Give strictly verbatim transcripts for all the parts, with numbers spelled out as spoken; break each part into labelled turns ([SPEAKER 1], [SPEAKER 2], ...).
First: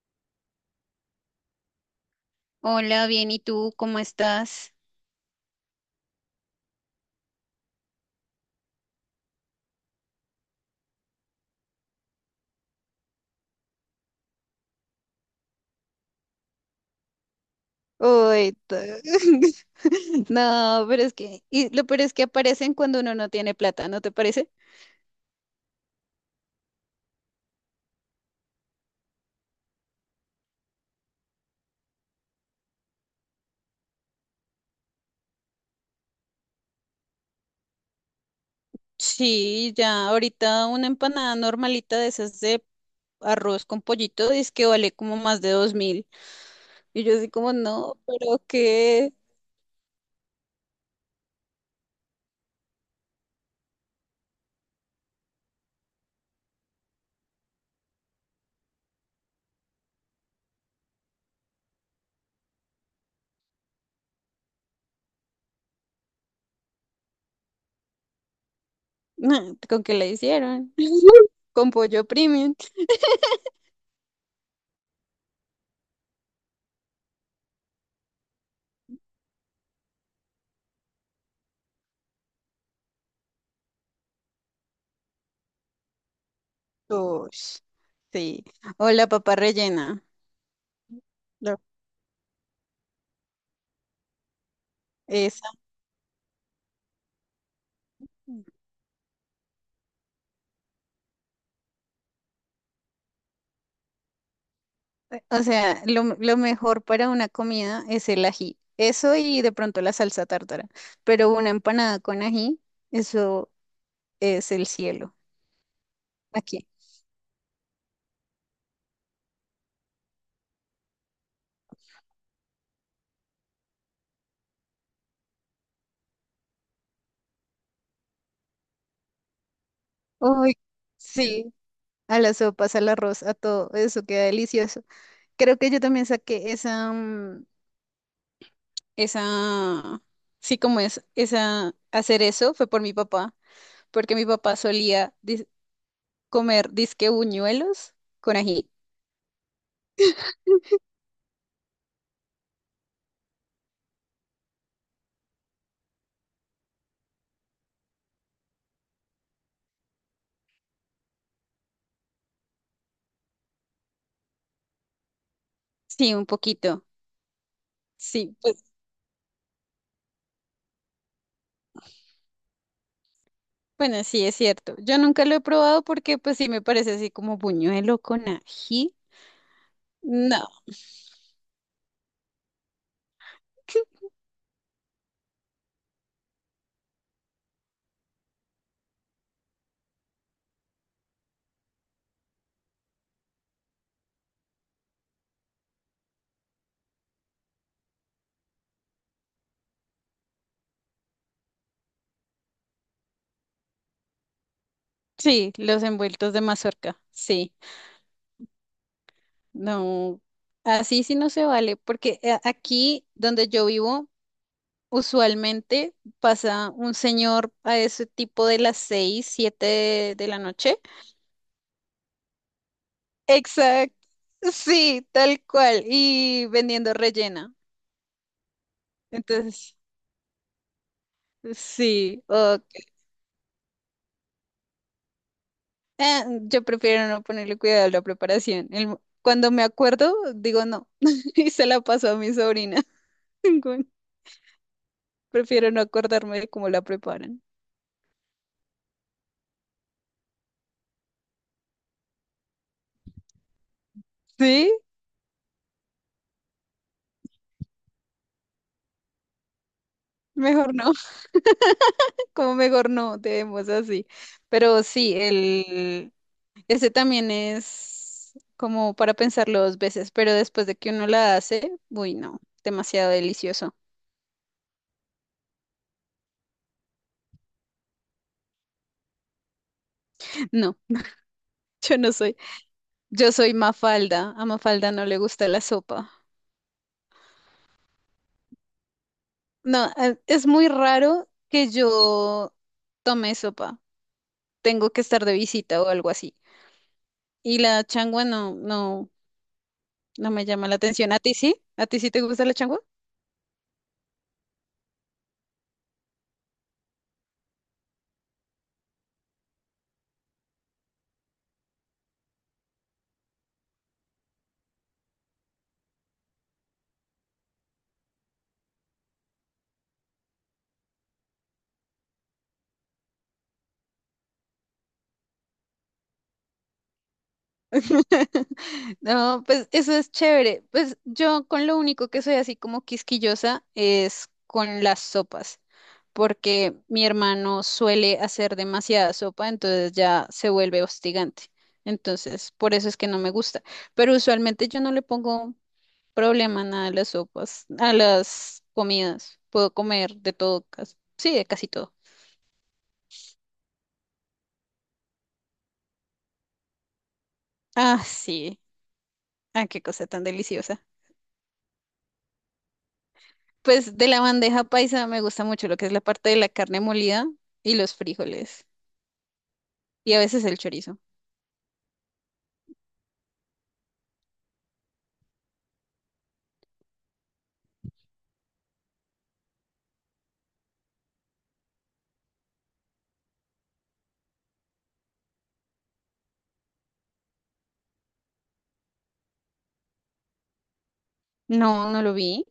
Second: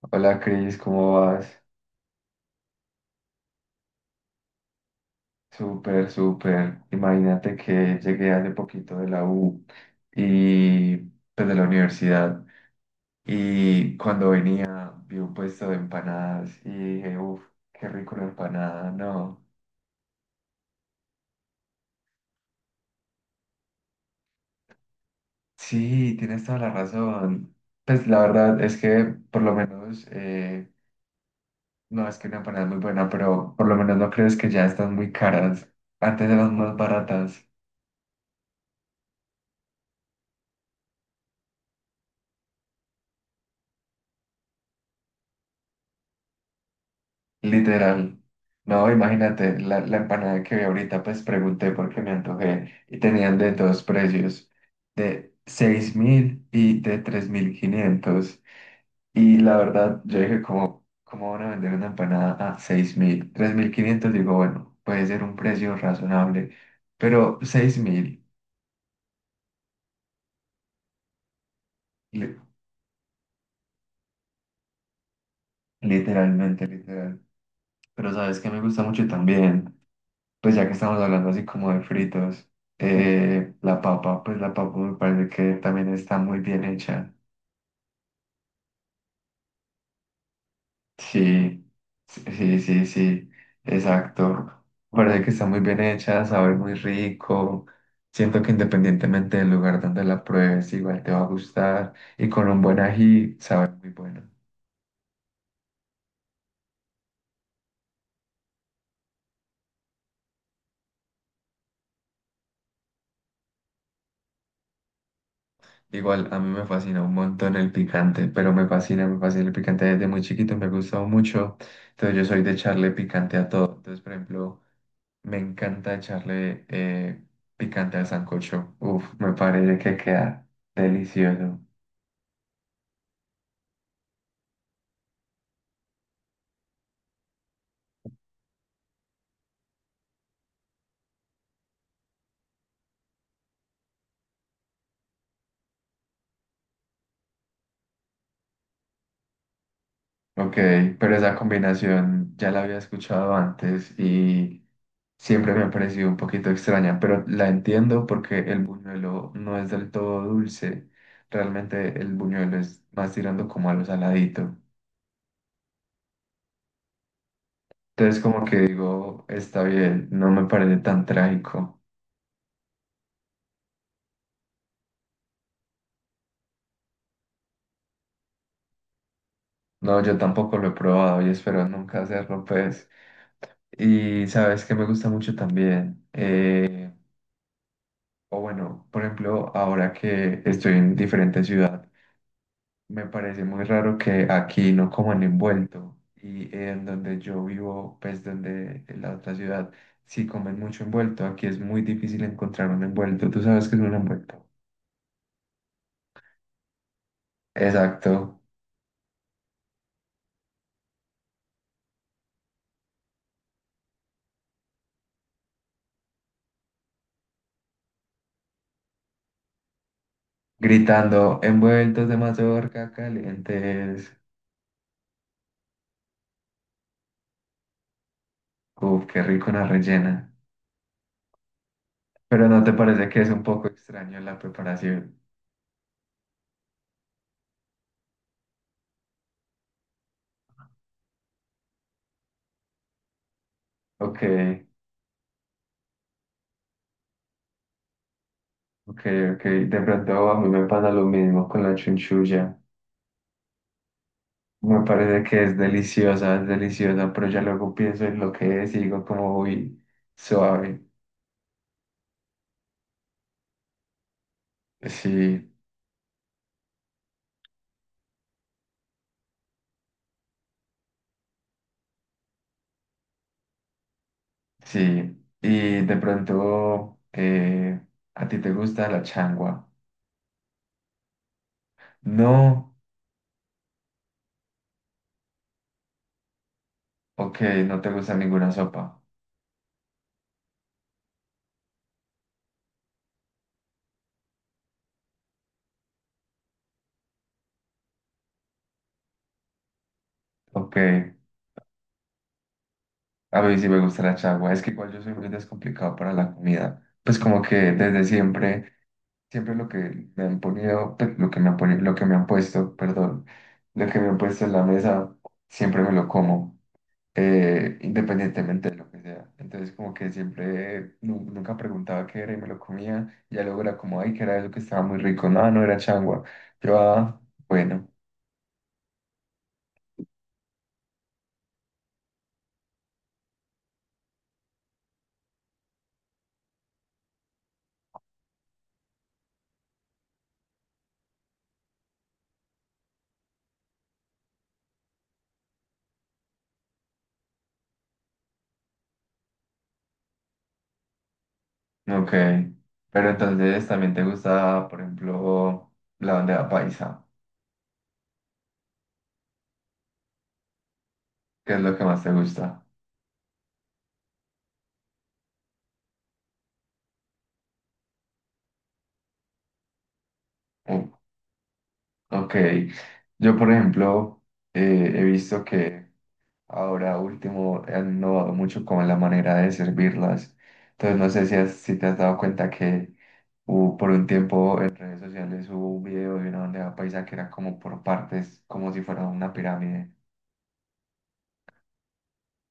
[SPEAKER 1] Hola Cris, ¿cómo vas?
[SPEAKER 2] Hola, bien, ¿y tú cómo estás?
[SPEAKER 1] Súper, súper. Imagínate que llegué hace poquito de la U y pues de la universidad, y cuando venía vi un puesto de empanadas y dije, uff, qué rico la
[SPEAKER 2] Uy, t-
[SPEAKER 1] empanada, no.
[SPEAKER 2] no, pero es que, y lo peor es que aparecen cuando uno no tiene plata, ¿no te parece?
[SPEAKER 1] Sí, tienes toda la razón. Pues la verdad es que por lo menos, eh, no es que una empanada es muy buena, pero por lo menos no crees que ya están muy caras. Antes eran más baratas.
[SPEAKER 2] Sí, ya, ahorita una empanada normalita de esas de arroz con pollito dice que vale como más de dos mil. Y yo así como, no,
[SPEAKER 1] Literal.
[SPEAKER 2] pero
[SPEAKER 1] No,
[SPEAKER 2] qué,
[SPEAKER 1] imagínate, la, la empanada que vi ahorita, pues pregunté porque me antojé y tenían de dos precios, de seis mil y de tres mil quinientos. Y la verdad, yo dije, ¿cómo, cómo van a vender una empanada a seis mil, tres mil quinientos? Digo, bueno, puede ser un precio razonable, pero seis mil,
[SPEAKER 2] no, ¿con qué la hicieron? Con pollo
[SPEAKER 1] li-
[SPEAKER 2] premium.
[SPEAKER 1] literalmente, literal. Pero sabes que me gusta mucho también. Pues ya que estamos hablando así como de fritos, eh, la papa, pues la papa me parece que también está muy bien hecha.
[SPEAKER 2] Ush, sí. O la papa rellena. No.
[SPEAKER 1] Sí, sí, sí, sí, exacto. Me parece que está
[SPEAKER 2] Esa.
[SPEAKER 1] muy bien hecha, sabe muy rico. Siento que independientemente del lugar donde la pruebes, igual te va a gustar. Y con un buen ají, sabe muy bueno.
[SPEAKER 2] O sea, lo, lo mejor para una comida es el ají. Eso y de pronto la salsa tártara. Pero una empanada con ají, eso es el cielo.
[SPEAKER 1] Igual a mí me
[SPEAKER 2] Aquí.
[SPEAKER 1] fascina un montón el picante, pero me fascina, me fascina el picante desde muy chiquito, me ha gustado mucho. Entonces yo soy de echarle picante a todo. Entonces, por ejemplo, me encanta echarle eh, picante al sancocho. Uf, me parece que queda
[SPEAKER 2] Uy, sí.
[SPEAKER 1] delicioso.
[SPEAKER 2] A las sopas, al arroz, a todo. Eso queda delicioso. Creo que yo también saqué esa, mm, esa, sí, como es, esa, hacer eso fue por mi papá. Porque mi papá solía dis- comer disque buñuelos con ají.
[SPEAKER 1] Ok, pero esa combinación ya la había escuchado antes, y siempre me ha parecido un poquito extraña, pero la entiendo porque el buñuelo no es del todo dulce. Realmente el buñuelo es más tirando como a lo saladito.
[SPEAKER 2] Sí, un poquito.
[SPEAKER 1] Entonces
[SPEAKER 2] Sí,
[SPEAKER 1] como que
[SPEAKER 2] pues.
[SPEAKER 1] digo, está bien, no me parece tan trágico.
[SPEAKER 2] Bueno, sí, es cierto. Yo nunca lo he probado porque pues sí me parece así como buñuelo con ají.
[SPEAKER 1] No, yo
[SPEAKER 2] No.
[SPEAKER 1] tampoco lo he probado y espero nunca hacerlo, pues. Y sabes que me gusta mucho también, eh, o bueno, por ejemplo, ahora que estoy en diferente ciudad, me parece muy raro que aquí no coman envuelto. Y en donde yo vivo, pues donde en la otra ciudad, sí comen mucho envuelto. Aquí es muy difícil encontrar un envuelto. ¿Tú sabes qué es un envuelto?
[SPEAKER 2] Sí, los envueltos de mazorca, sí.
[SPEAKER 1] Exacto.
[SPEAKER 2] No, así sí no se vale, porque eh, aquí donde yo vivo, usualmente pasa un señor a ese tipo de las seis, siete de, de la noche.
[SPEAKER 1] Gritando, envueltos de mazorca,
[SPEAKER 2] Exacto,
[SPEAKER 1] calientes.
[SPEAKER 2] sí, tal cual, y vendiendo rellena.
[SPEAKER 1] Uf, qué rico una
[SPEAKER 2] Entonces,
[SPEAKER 1] rellena.
[SPEAKER 2] sí,
[SPEAKER 1] Pero ¿no
[SPEAKER 2] ok.
[SPEAKER 1] te parece que es un poco extraño la preparación?
[SPEAKER 2] Eh, yo prefiero no ponerle cuidado a la preparación. El mo- cuando me acuerdo, digo no. Y se la paso a mi sobrina. Bueno,
[SPEAKER 1] Ok.
[SPEAKER 2] prefiero no acordarme de cómo la preparan.
[SPEAKER 1] Ok, ok, de pronto a mí me pasa lo mismo con la chunchulla.
[SPEAKER 2] Sí,
[SPEAKER 1] Me parece que es deliciosa, es deliciosa, pero ya luego pienso en lo que es y digo como, uy,
[SPEAKER 2] mejor
[SPEAKER 1] suave.
[SPEAKER 2] no. Como mejor no, debemos así. Pero sí,
[SPEAKER 1] Sí,
[SPEAKER 2] el ese también es como para pensarlo dos veces, pero después de que uno la hace, uy, no, demasiado delicioso.
[SPEAKER 1] sí. Y de pronto, eh, ¿a ti te gusta la changua?
[SPEAKER 2] No, yo no soy.
[SPEAKER 1] No,
[SPEAKER 2] Yo soy Mafalda. A Mafalda no le gusta la sopa.
[SPEAKER 1] ok, no te gusta ninguna sopa.
[SPEAKER 2] No, eh, es muy raro que yo tome sopa. Tengo que estar de visita o algo así. Y la changua no, no, no me llama la
[SPEAKER 1] Ok,
[SPEAKER 2] atención.
[SPEAKER 1] a
[SPEAKER 2] ¿A ti sí? ¿A ti sí te gusta la changua?
[SPEAKER 1] mí sí me gusta la changua. Es que igual yo soy muy descomplicado para la comida. Pues como que desde siempre siempre lo que me han ponido, pe- lo que me han poni- lo que me han puesto, perdón, lo que me han puesto en la mesa, siempre me lo como, eh, independientemente de lo que sea. Entonces como que siempre, nu- nunca preguntaba qué era y me lo comía, ya luego era como, ay, que era eso que estaba muy rico, no, no era changua. Yo, ah, bueno,
[SPEAKER 2] No, pues eso es chévere. Pues yo con lo único que soy así como quisquillosa es con las sopas, porque mi hermano suele hacer demasiada sopa, entonces ya se vuelve hostigante. Entonces, por eso es que no me gusta. Pero usualmente yo no le pongo problema a nada a las sopas, a las comidas. Puedo comer de todo, cas- sí, de casi todo.
[SPEAKER 1] ok. Pero entonces también te gusta, por ejemplo, la bandeja paisa,
[SPEAKER 2] Ah, sí. Ah, qué cosa tan deliciosa.
[SPEAKER 1] ¿qué es lo que más te gusta?
[SPEAKER 2] Pues de la bandeja paisa me gusta mucho lo que es la parte de la carne molida y los frijoles y a veces el
[SPEAKER 1] Uh,
[SPEAKER 2] chorizo.
[SPEAKER 1] ok, yo por ejemplo, eh, he visto que ahora último, han innovado mucho con la manera de servirlas. Entonces no sé si, has- si te has dado cuenta que hubo por un tiempo en redes sociales, hubo un video de una bandeja paisa que era como por partes, como si fuera una pirámide.
[SPEAKER 2] No, no lo vi.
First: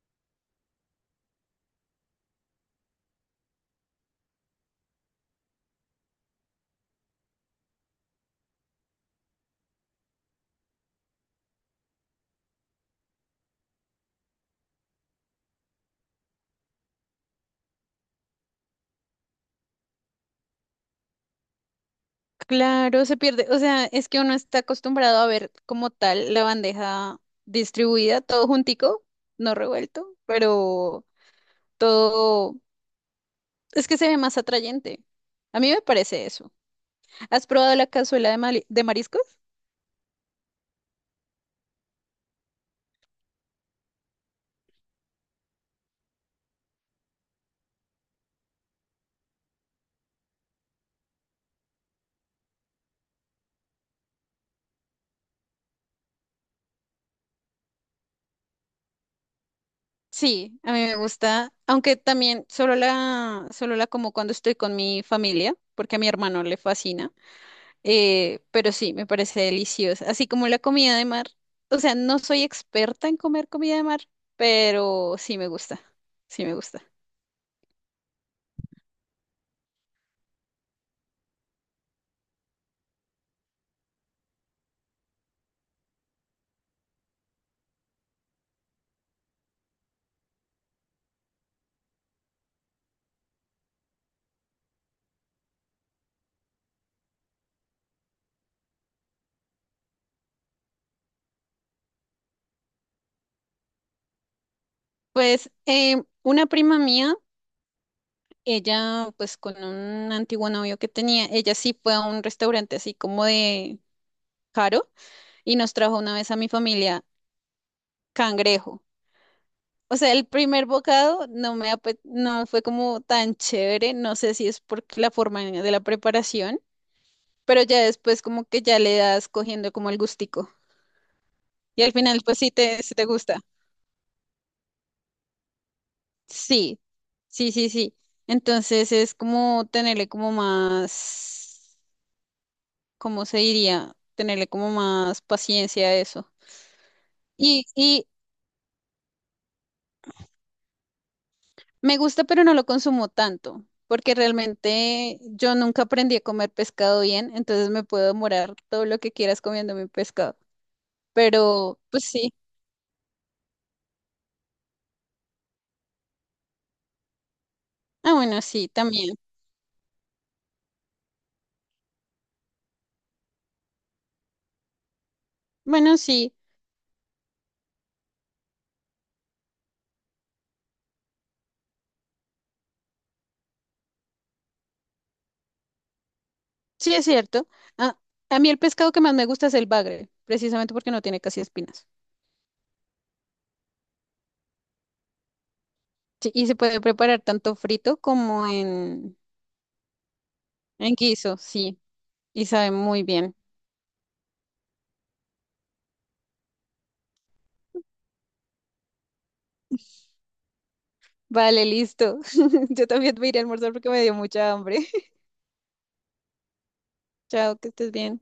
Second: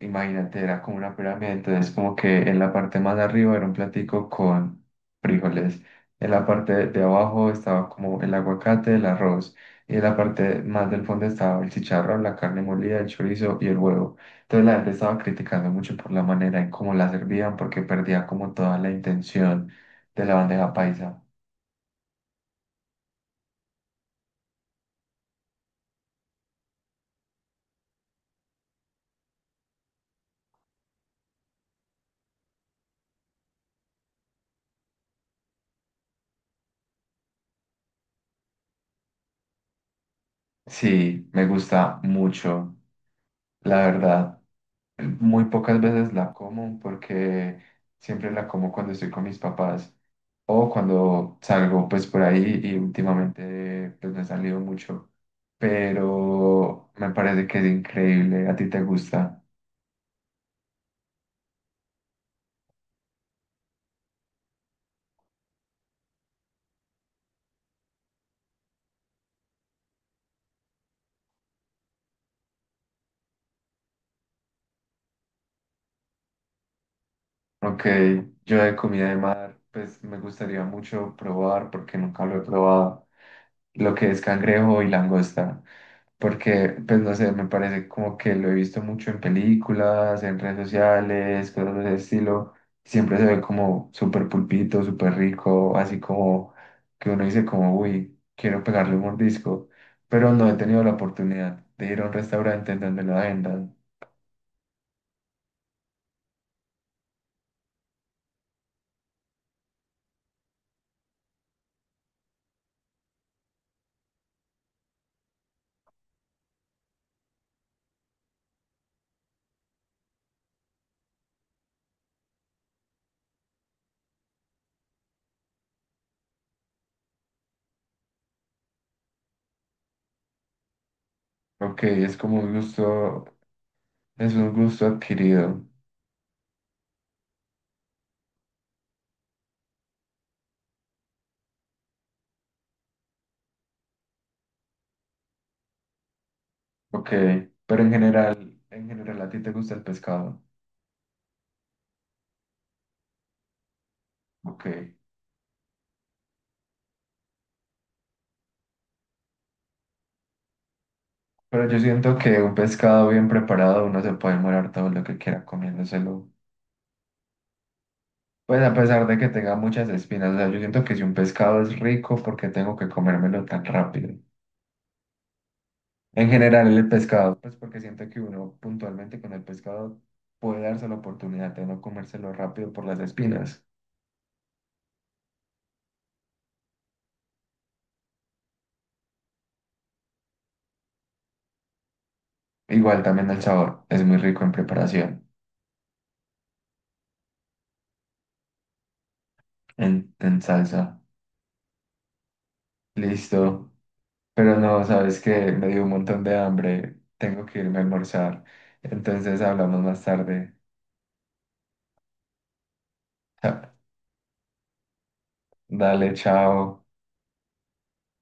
[SPEAKER 1] Imagínate, era como una pirámide, entonces como que en la parte más de arriba era un platico con frijoles, en la parte de abajo estaba como el aguacate, el arroz, y en la parte más del fondo estaba el chicharrón, la carne molida, el chorizo y el huevo. Entonces la gente estaba criticando mucho por la manera en cómo la servían porque perdía como toda la intención de la bandeja paisa.
[SPEAKER 2] Claro, se pierde. O sea, es que uno está acostumbrado a ver como tal la bandeja distribuida, todo juntico, no revuelto, pero todo es que se ve más atrayente. A mí me parece eso. ¿Has probado la cazuela de, mali- de mariscos?
[SPEAKER 1] Sí, me gusta mucho, la verdad. Muy pocas veces la como porque siempre la como cuando estoy con mis papás o cuando salgo pues por ahí, y últimamente pues no he salido mucho, pero me parece que es increíble, ¿a ti te gusta?
[SPEAKER 2] Sí, a mí me gusta, aunque también solo la, solo la como cuando estoy con mi familia, porque a mi hermano le fascina, eh, pero sí, me parece deliciosa, así como la comida de mar. O sea, no soy experta en comer comida de mar, pero sí me gusta, sí me gusta.
[SPEAKER 1] Ok, yo de comida de mar pues me gustaría mucho probar porque nunca lo he probado, lo que es cangrejo y langosta, porque, pues no sé, me parece como que lo he visto mucho en películas, en redes sociales, cosas de ese estilo, siempre se ve como súper pulpito, súper rico, así como que uno dice como, uy, quiero pegarle un mordisco, pero no he tenido la oportunidad de ir a un restaurante en donde lo vendan.
[SPEAKER 2] Pues eh, una prima mía, ella pues con un antiguo novio que tenía, ella sí fue a un restaurante así como de caro y nos trajo una vez a mi familia cangrejo. O sea, el primer bocado no me ape- no fue como tan chévere, no sé si es por la forma de la preparación, pero ya después como que ya le das cogiendo como el gustico. Y
[SPEAKER 1] Ok,
[SPEAKER 2] al
[SPEAKER 1] es
[SPEAKER 2] final pues
[SPEAKER 1] como
[SPEAKER 2] sí
[SPEAKER 1] un
[SPEAKER 2] te, sí te
[SPEAKER 1] gusto,
[SPEAKER 2] gusta.
[SPEAKER 1] es un gusto adquirido.
[SPEAKER 2] Sí, sí, sí, sí. Entonces es como tenerle como más, ¿cómo se diría? Tenerle como más paciencia a eso.
[SPEAKER 1] Ok,
[SPEAKER 2] Y,
[SPEAKER 1] pero en
[SPEAKER 2] y,
[SPEAKER 1] general, en general a ti te gusta el pescado.
[SPEAKER 2] Me gusta, pero no lo consumo tanto, porque
[SPEAKER 1] Ok.
[SPEAKER 2] realmente yo nunca aprendí a comer pescado bien, entonces me puedo demorar todo lo que quieras comiendo mi pescado.
[SPEAKER 1] Pero yo
[SPEAKER 2] Pero, pues
[SPEAKER 1] siento
[SPEAKER 2] sí.
[SPEAKER 1] que un pescado bien preparado uno se puede morar todo lo que quiera comiéndoselo.
[SPEAKER 2] Ah, bueno,
[SPEAKER 1] Pues
[SPEAKER 2] sí,
[SPEAKER 1] a pesar
[SPEAKER 2] también.
[SPEAKER 1] de que tenga muchas espinas, o sea, yo siento que si un pescado es rico, ¿por qué tengo que comérmelo tan rápido?
[SPEAKER 2] Bueno,
[SPEAKER 1] En
[SPEAKER 2] sí,
[SPEAKER 1] general el pescado, pues porque siento que uno puntualmente con el pescado puede darse la oportunidad de no comérselo rápido por las espinas.
[SPEAKER 2] sí es cierto. Ah, a mí el pescado que más me gusta es el bagre, precisamente porque no tiene casi espinas.
[SPEAKER 1] Igual también el sabor, es muy rico en preparación,
[SPEAKER 2] Sí, y se puede preparar tanto frito como en,
[SPEAKER 1] en, en
[SPEAKER 2] en
[SPEAKER 1] salsa.
[SPEAKER 2] guiso, sí, y sabe muy bien.
[SPEAKER 1] Listo. Pero no, sabes que me dio un montón de hambre. Tengo que irme a almorzar. Entonces hablamos más tarde.
[SPEAKER 2] Vale, listo. Yo también me iré a almorzar porque me dio mucha hambre.
[SPEAKER 1] Dale, chao.
[SPEAKER 2] Chao, que estés bien.